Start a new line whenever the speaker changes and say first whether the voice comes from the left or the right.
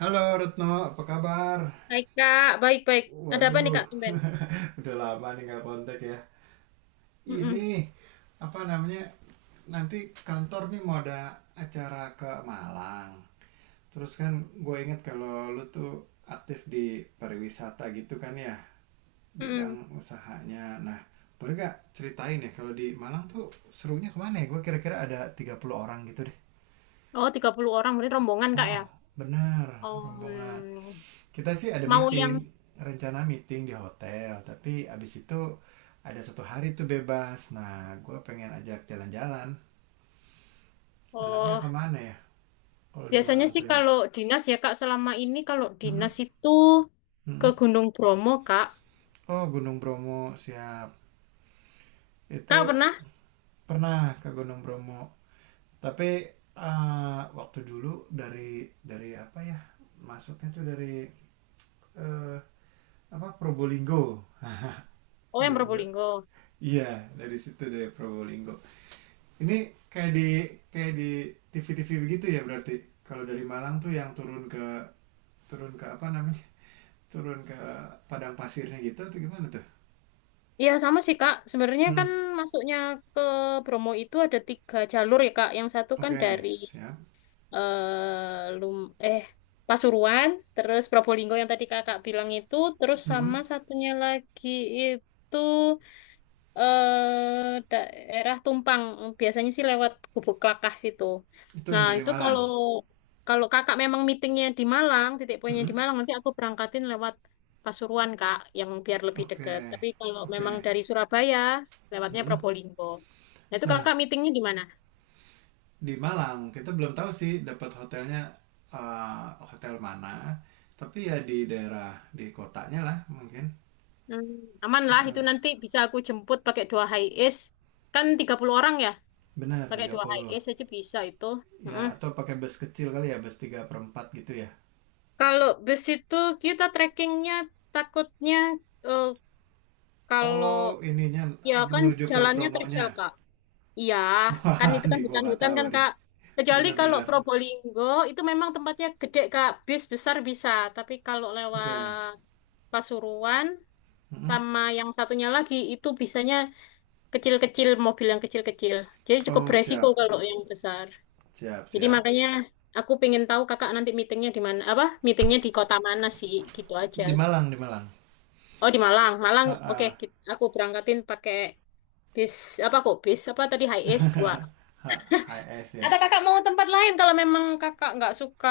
right: Halo Retno, apa kabar?
left: Baik, Kak. Baik-baik. Ada apa nih,
right: Waduh,
left: Kak? Tumben.
right: udah lama nih nggak kontak ya. Ini
left: Mm-mm.
right: apa namanya? Nanti kantor nih mau ada acara ke Malang. Terus kan gue inget kalau lu tuh aktif di pariwisata gitu kan ya, bidang
left: Mm-mm.
right: usahanya. Nah, boleh gak ceritain ya kalau di Malang tuh serunya kemana ya? Gue kira-kira ada 30 orang gitu deh.
left: Oh, 30 orang. Berarti rombongan,
right: Oh,
left: Kak,
right: oh,
left: ya?
right: benar,
left: Oh,
right: rombongan. Kita sih ada
left: mau
right: meeting,
left: yang...
right: rencana meeting di hotel, tapi abis itu ada satu hari tuh bebas. Nah, gue pengen ajak jalan-jalan anaknya
left: Oh,
right: kemana ya kalau di
left: biasanya
right: Malang
left: sih
right: tuh ya.
left: kalau dinas ya, Kak. Selama ini kalau
right: Mm-mm,
left: dinas itu ke
right: mm-mm.
left: Gunung Bromo, Kak.
right: Oh, Gunung Bromo, siap.
left: Kak
right: Itu
left: pernah?
right: pernah ke Gunung Bromo tapi eh, waktu dulu dari apa ya, masuknya tuh dari eh, apa Probolinggo.
left: Oh,
right: Iya
left: yang
right: bener,
left: Probolinggo.
right: iya, dari situ, dari Probolinggo. Ini kayak di kayak di TV-TV begitu ya berarti. Kalau dari Malang tuh yang turun ke apa namanya? Turun ke padang pasirnya gitu atau gimana tuh?
left: Iya, sama sih, Kak. Sebenarnya
right: Hmm,
left: kan masuknya ke Bromo itu ada tiga jalur ya, Kak. Yang satu kan
right: oke,
left: dari
right: siap.
left: eh lum eh Pasuruan, terus Probolinggo yang tadi kakak bilang itu, terus
right: Hmm,
left: sama satunya lagi itu daerah Tumpang, biasanya sih lewat Gubuk Klakah situ.
right: itu yang
left: Nah
right: dari
left: itu
right: Malang.
left: kalau kalau kakak memang meetingnya di Malang, titik poinnya
right: Hmm,
left: di Malang, nanti aku berangkatin lewat Pasuruan kak, yang biar lebih
right: oke.
left: deket. Tapi kalau
right: Oke.
left: memang dari Surabaya, lewatnya
right: Hmm.
left: Probolinggo. Nah itu
right: Nah,
left: kakak meetingnya di mana?
right: di Malang kita belum tahu sih dapat hotelnya, eh, hotel mana, tapi ya di daerah di kotanya lah mungkin.
left: Hmm, aman lah itu
right: Heeh.
left: nanti bisa aku jemput pakai dua high es, kan 30 orang ya,
right: Benar
left: pakai
right: tiga
left: dua high
right: puluh.
left: es aja bisa itu.
right: Ya,
left: Mm-mm.
right: atau pakai bus kecil kali ya, bus tiga per 4 gitu ya.
left: Kalau bus itu kita trekkingnya takutnya eh, kalau,
right: Oh, ininya
left: ya kan
right: menuju ke
left: jalannya terjal
right: Bromonya.
left: kak, iya kan,
right: Wah,
left: itu kan
right: nih gua nggak
left: hutan-hutan
right: tahu
left: kan
right: nih.
left: kak. Kecuali kalau
right: Bener-bener.
left: Probolinggo itu memang tempatnya gede kak, bis besar bisa. Tapi kalau
right: Oke.
left: lewat Pasuruan
right: Mm-mm.
left: sama yang satunya lagi itu bisanya kecil-kecil, mobil yang kecil-kecil, jadi cukup
right: Oh,
left: beresiko
right: siap.
left: kalau yang besar.
right: Siap,
left: Jadi
right: siap.
left: makanya aku pengen tahu kakak nanti meetingnya di mana, apa meetingnya di kota mana sih, gitu aja.
right: Di Malang, di Malang.
left: Oh di Malang Malang, oke,
right: Ah,
left: aku berangkatin pakai bis, apa kok bis apa tadi, high S 2,
right: H S ya.
left: atau kakak mau tempat lain kalau memang kakak nggak suka,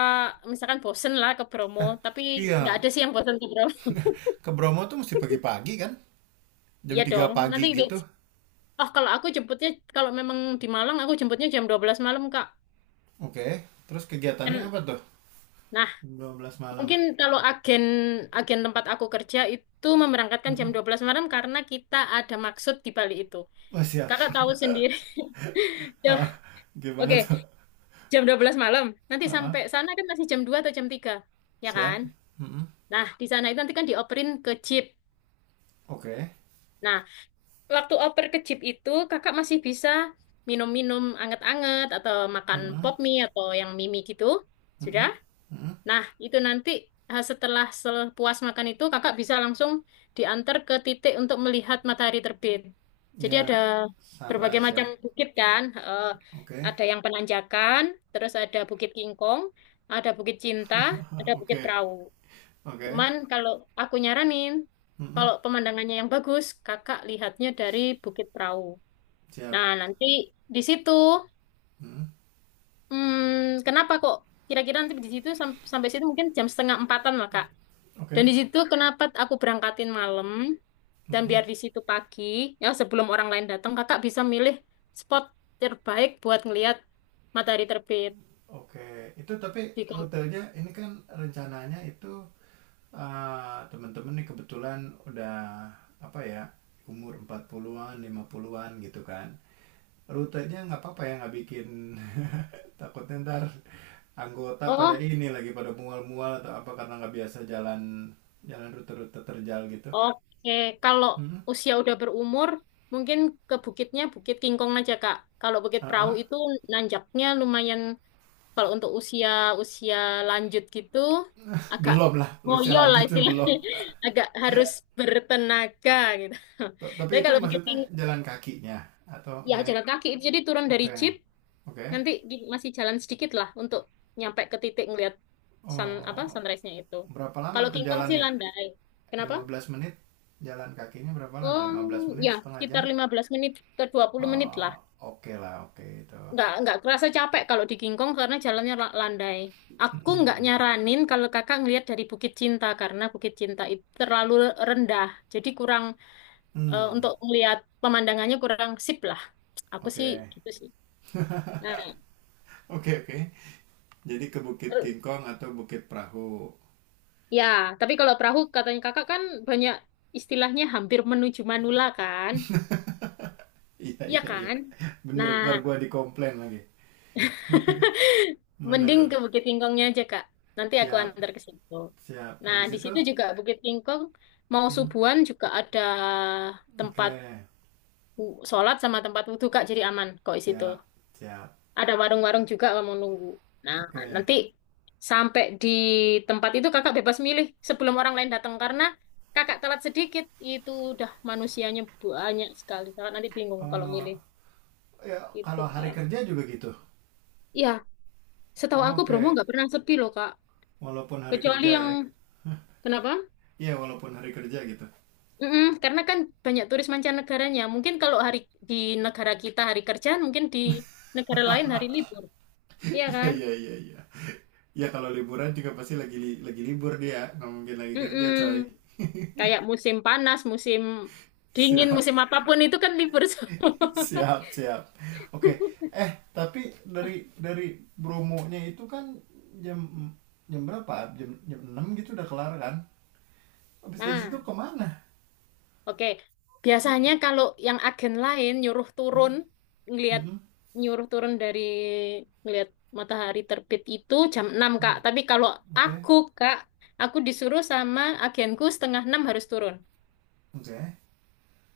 left: misalkan bosen lah ke Bromo, tapi nggak
right: Iya,
left: ada sih yang bosen ke Bromo.
right: ke Bromo tuh mesti pagi-pagi kan? Jam
left: Iya
right: 3
left: dong, nanti
right: pagi gitu.
left: oh kalau aku jemputnya, kalau memang di Malang aku jemputnya jam 12 malam kak,
right: Oke, terus
left: kan.
right: kegiatannya apa tuh?
left: Nah,
right: Jam 12 malam.
left: mungkin kalau agen agen tempat aku kerja itu memerangkatkan jam
right: Mm-mm.
left: 12 malam karena kita ada maksud di balik itu.
right: Oh, siap.
left: Kakak tahu sendiri. Jam,
right: Ah, gimana
left: oke,
right: tuh?
left: jam 12 malam. Nanti
right: Ah,
left: sampai
right: ah.
left: sana kan masih jam 2 atau jam 3, ya
right: Siap.
left: kan?
right: Mm-mm.
left: Nah, di sana itu nanti kan dioperin ke jeep.
right: Oke.
left: Nah, waktu oper ke jeep itu kakak masih bisa minum-minum anget-anget atau makan pop
right: Mm-mm.
left: mie atau yang mimi gitu. Sudah?
right: Mm-mm, mm-mm.
left: Nah, itu nanti setelah puas makan itu kakak bisa langsung diantar ke titik untuk melihat matahari terbit. Jadi ada
right: Ya,
left: berbagai
right: sunrise
left: macam
right: ya.
left: bukit kan,
right: Oke,
left: ada yang penanjakan, terus ada Bukit Kingkong, ada Bukit Cinta, ada Bukit
right: oke,
left: Perahu.
right: oke.
left: Cuman kalau aku nyaranin,
right: Mm-mm,
left: kalau pemandangannya yang bagus, kakak lihatnya dari Bukit Perahu.
right: siap.
left: Nah, nanti di situ,
right: Mm-mm,
left: kenapa kok kira-kira nanti di situ sampai situ mungkin jam setengah empatan lah kak. Dan di
right: oke.
left: situ kenapa aku berangkatin malam dan
right: Mm-mm,
left: biar di situ pagi, ya sebelum orang lain datang, kakak bisa milih spot terbaik buat ngelihat matahari terbit
right: oke. Itu tapi
left: di Kom-
right: rutenya ini kan rencananya itu ah, teman-teman nih kebetulan udah apa ya umur 40-an, 50-an gitu kan. Rutenya nggak apa-apa ya, nggak bikin takutnya ntar anggota pada
left: Oh,
right: ini lagi pada mual-mual atau apa karena nggak biasa jalan jalan rute-rute terjal gitu.
left: oke. Kalau
right: Mm-mm.
left: usia udah berumur, mungkin ke bukitnya Bukit Kingkong aja, Kak. Kalau Bukit
right: Ah,
left: Perahu itu
right: ah.
left: nanjaknya lumayan kalau untuk usia usia lanjut gitu, agak
right: Belum lah lo, usia
left: ngoyo lah
right: lanjut tuh belum.
left: istilahnya. Agak harus bertenaga gitu.
right: T-
left: Tapi
right: tapi itu
left: kalau
right: maksudnya jalan kakinya atau
left: Ya
right: naik.
left: jalan kaki, jadi turun dari
right: Oke,
left: jeep
right: oke.
left: nanti masih jalan sedikit lah untuk nyampe ke titik ngelihat
right: Oh,
left: sunrise-nya itu.
right: berapa lama
left: Kalau
right: tuh
left: King Kong sih
right: jalannya,
left: landai. Kenapa,
right: 15 menit? Jalan kakinya berapa lama,
left: um,
right: 15 menit,
left: ya
right: setengah
left: sekitar
right: jam?
left: 15 menit ke 20 menit
right: Oh,
left: lah,
right: oke lah, oke itu.
left: nggak kerasa capek kalau di King Kong karena jalannya landai. Aku nggak
right: Mm-mm.
left: nyaranin kalau kakak ngelihat dari Bukit Cinta karena Bukit Cinta itu terlalu rendah, jadi kurang
right: Mm.
left: untuk ngelihat pemandangannya kurang sip lah, aku sih
right: Oke,
left: gitu sih. Nah,
right: oke, oke, jadi ke Bukit King Kong atau Bukit Perahu?
left: ya, tapi kalau perahu katanya kakak kan banyak istilahnya hampir menuju Manula kan?
right: Iya,
left: Iya
right: iya, iya,
left: kan?
right: bener
left: Nah,
right: ntar gua dikomplain lagi.
left: mending
right: Bener,
left: ke Bukit Tingkongnya aja Kak. Nanti aku
right: siap,
left: antar ke situ.
right: siap,
left: Nah,
right: habis
left: di
right: itu.
left: situ juga Bukit Tingkong mau
right: Mm,
left: subuhan juga ada tempat
right: oke,
left: sholat sama tempat wudhu Kak, jadi aman kok di situ.
right: siap, siap,
left: Ada warung-warung juga kalau mau nunggu. Nah,
right: oke.
left: nanti sampai di tempat itu kakak bebas milih sebelum orang lain datang karena kakak telat sedikit itu udah manusianya banyak sekali. Kakak nanti bingung kalau
right: Eh,
left: milih
right: ya
left: itu,
right: kalau hari
left: Kak.
right: kerja juga gitu.
left: Ya, setahu
right: Oh,
left: aku Bromo
right: oke,
left: nggak pernah sepi loh kak.
right: walaupun hari
left: Kecuali
right: kerja
left: yang,
right: ya?
left: kenapa?
right: Iya walaupun hari kerja gitu.
left: Mm-mm, karena kan banyak turis mancanegaranya. Mungkin kalau hari di negara kita hari kerjaan, mungkin di negara lain hari libur. Iya
right: Iya,
left: kan?
right: iya, iya, iya, ya kalau liburan juga pasti lagi li- lagi libur, dia nggak mungkin lagi kerja
left: Mm-mm.
right: coy.
left: Kayak musim panas, musim dingin,
right: Siap.
left: musim apapun itu kan libur semua.
right: Siap, siap. Oke. Eh, tapi dari dari bromonya itu kan jam, jam berapa, jam jam 6 gitu udah kelar kan? Habis dari situ
left: Nah,
right: kemana?
left: oke. Biasanya kalau yang agen lain nyuruh turun,
right: Mm,
left: ngelihat,
right: mm,
left: nyuruh turun dari ngelihat matahari terbit itu jam 6,
right: mm.
left: Kak. Tapi kalau
right: Oke,
left: aku, Kak, aku disuruh sama agenku setengah 6 harus turun.
right: oke.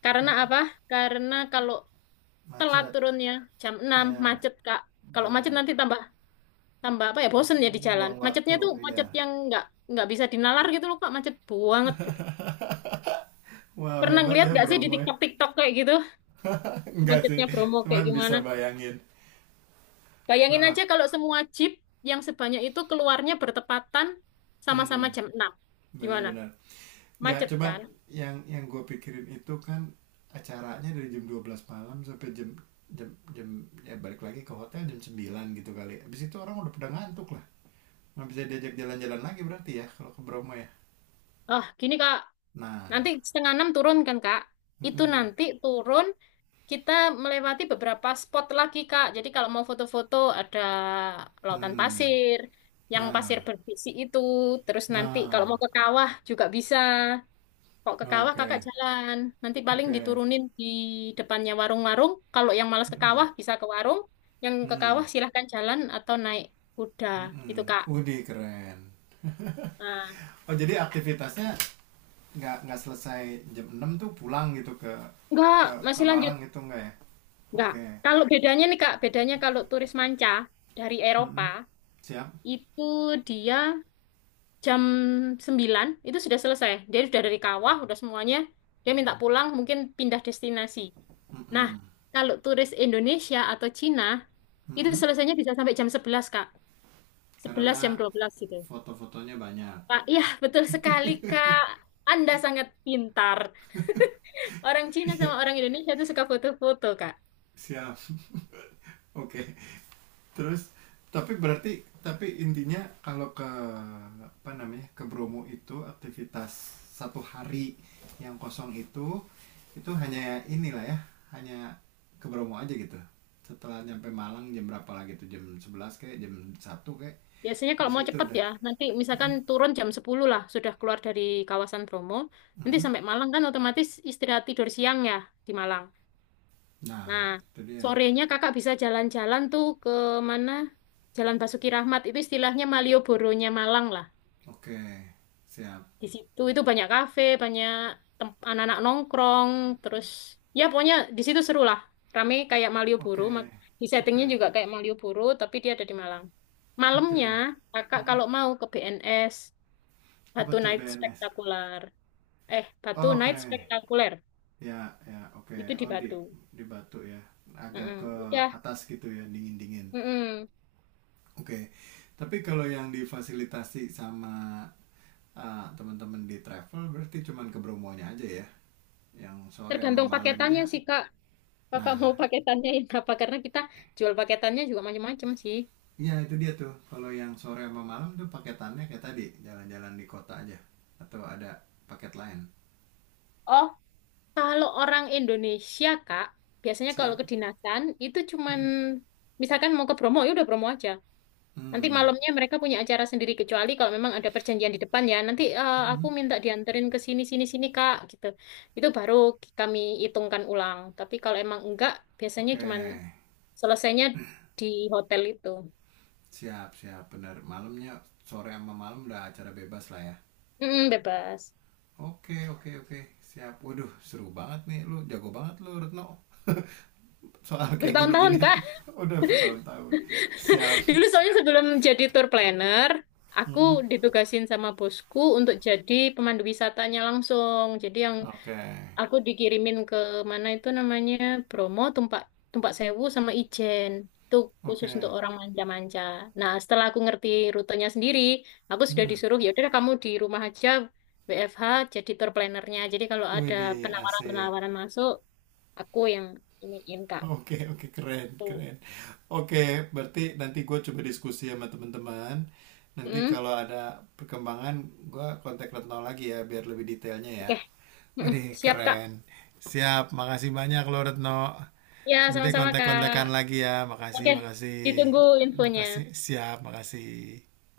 left: Karena
right: Ma-
left: apa? Karena kalau telat
right: macet.
left: turunnya jam 6
right: Ya,
left: macet, Kak. Kalau macet
right: benar.
left: nanti tambah tambah apa ya, bosen ya di jalan,
right: Buang
left: macetnya
right: waktu,
left: tuh
right: ya.
left: macet yang nggak bisa dinalar gitu loh kak, macet banget gitu.
right: Wow,
left: Pernah
right: hebat
left: ngeliat
right: ya
left: nggak sih di
right: Bromo ya.
left: TikTok TikTok kayak gitu
right: Enggak sih,
left: macetnya Bromo kayak
right: cuman
left: gimana?
right: bisa bayangin.
left: Bayangin
right: Ah,
left: aja kalau semua jeep yang sebanyak itu keluarnya bertepatan
right: hmm,
left: sama-sama jam 6, gimana,
right: benar-benar. Enggak,
left: macet
right: cuman
left: kan.
right: yang gue pikirin itu kan acaranya dari jam 12 malam sampai jam, jam, ya balik lagi ke hotel jam 9 gitu kali. Habis itu orang udah pada ngantuk lah. Nggak bisa diajak jalan-jalan lagi berarti ya kalau ke Bromo ya.
left: Oh gini kak,
right: Nah,
left: nanti setengah enam turun kan kak, itu
right: mm-mm,
left: nanti turun. Kita melewati beberapa spot lagi, Kak. Jadi kalau mau foto-foto ada lautan
right: hmm,
left: pasir, yang pasir
right: nah,
left: berbisi itu. Terus nanti
right: nah,
left: kalau mau ke kawah juga bisa. Kok ke kawah kakak
right: oke,
left: jalan. Nanti paling
right: oke.
left: diturunin di depannya warung-warung. Kalau yang malas ke
right: Mm-mm.
left: kawah bisa ke warung. Yang ke
right: Hmm,
left: kawah silahkan jalan atau naik kuda.
right: mm-mm.
left: Itu, Kak.
right: Widih, keren.
left: Nah,
right: Oh, jadi aktivitasnya nggak selesai jam 6 tuh pulang gitu ke
left: enggak,
right: ke ke
left: masih lanjut.
right: Malang gitu nggak ya?
left: Enggak.
right: Oke.
left: Kalau bedanya nih, Kak. Bedanya kalau turis manca dari Eropa,
right: Mm-mm. Siap.
left: itu dia jam 9 itu sudah selesai. Dia sudah dari kawah, udah semuanya. Dia minta pulang, mungkin pindah destinasi. Nah,
right: Mm-mm.
left: kalau turis Indonesia atau Cina, itu
right: Mm-mm.
left: selesainya bisa sampai jam 11 Kak, 11
right: Karena
left: jam 12 gitu.
right: foto-fotonya banyak.
left: Pak, iya betul sekali, Kak. Anda sangat pintar. Orang Cina sama
right: Iya,
left: orang Indonesia itu suka foto-foto, Kak.
right: siap. Oke. Terus, tapi berarti tapi intinya kalau ke apa namanya, ke Bromo itu aktivitas satu hari yang kosong itu hanya inilah ya, hanya ke Bromo aja gitu. Setelah nyampe Malang jam berapa lagi tuh, jam 11 kayak jam 1 kayak
left: Biasanya kalau
right: bis
left: mau
right: gitu
left: cepet
right: udah.
left: ya, nanti
right: Hmm,
left: misalkan turun jam 10 lah, sudah keluar dari kawasan Bromo, nanti
right: hmm.
left: sampai Malang kan otomatis istirahat tidur siang ya di Malang. Nah,
right: Nah itu dia.
left: sorenya kakak bisa jalan-jalan tuh ke mana? Jalan Basuki Rahmat itu istilahnya Malioboro-nya Malang lah.
right: Oke, siap.
left: Di situ itu banyak kafe, banyak anak-anak nongkrong, terus ya pokoknya di situ seru lah. Rame kayak Malioboro,
right: Oke,
left: di
right: oke,
left: settingnya juga kayak Malioboro, tapi dia ada di Malang.
right: oke.
left: Malamnya kakak
right: Hmm.
left: kalau mau ke BNS,
right: Apa
left: Batu
right: tuh
left: Night
right: BNS?
left: Spektakuler. Batu
right: Oke.
left: Night Spektakuler
right: Ya, ya, oke.
left: itu di
right: Oh, di
left: Batu.
right: Batu ya. Agak
left: Mm-mm.
right: ke
left: Udah,
right: atas gitu ya, dingin-dingin.
left: mm-mm.
right: Oke. Tapi kalau yang difasilitasi sama ah, teman-teman di travel, berarti cuman ke Bromonya aja ya. Yang sore sama
left: Tergantung
right: malamnya.
left: paketannya sih Kak. Kakak
right: Nah,
left: mau paketannya ini apa? Karena kita jual paketannya juga macam-macam sih.
right: ya itu dia tuh. Kalau yang sore sama malam tuh paketannya kayak tadi, jalan-jalan di kota aja atau ada paket lain.
left: Oh, kalau orang Indonesia, Kak, biasanya kalau
right: Siap?
left: kedinasan itu cuman
right: Hmm.
left: misalkan mau ke Bromo, ya udah Bromo aja. Nanti
right: Hmm.
left: malamnya mereka punya acara sendiri kecuali kalau memang ada perjanjian di depan ya. Nanti aku
right: Hmm.
left: minta dianterin ke sini sini sini Kak gitu. Itu baru kami hitungkan ulang. Tapi kalau emang enggak, biasanya
right: Oke.
left: cuman selesainya di hotel itu.
right: Siap, siap. Benar. Malamnya, sore sama malam udah acara bebas lah ya.
left: Mm, bebas.
right: Oke, oke, oke, siap. Waduh, seru banget nih lu, jago banget lu Retno soal kayak
left: Bertahun-tahun
right: gini-gini.
left: Kak.
right: Udah bertahun-tahun. Siap.
left: Dulu soalnya sebelum jadi tour planner, aku
right: Mm-mm.
left: ditugasin sama bosku untuk jadi pemandu wisatanya langsung. Jadi yang
right: Oke,
left: aku dikirimin ke mana itu namanya Bromo, Tumpak Tumpak Sewu sama Ijen. Itu khusus
right: oke.
left: untuk orang manja-manja. Nah, setelah aku ngerti rutenya sendiri, aku sudah
right: Mm-mm.
left: disuruh ya udah kamu di rumah aja WFH jadi tour planner-nya. Jadi kalau ada
right: Widih, asik.
left: penawaran-penawaran masuk, aku yang iniin Kak.
right: Oke, oke, keren, keren. Oke, berarti nanti gue coba diskusi sama teman-teman. Nanti
left: Hmm,
right: kalau ada perkembangan, gue kontak Retno lagi ya, biar lebih detailnya ya.
left: oke. Mm-mm.
right: Widih,
left: Siap, Kak.
right: keren. Siap, makasih banyak lo Retno.
left: Ya,
right: Nanti
left: sama-sama,
right: kontak-kontakan
left: Kak.
right: lagi ya,
left: Oke,
right: makasih, makasih.
left: ditunggu infonya.
right: Makasih, siap, makasih.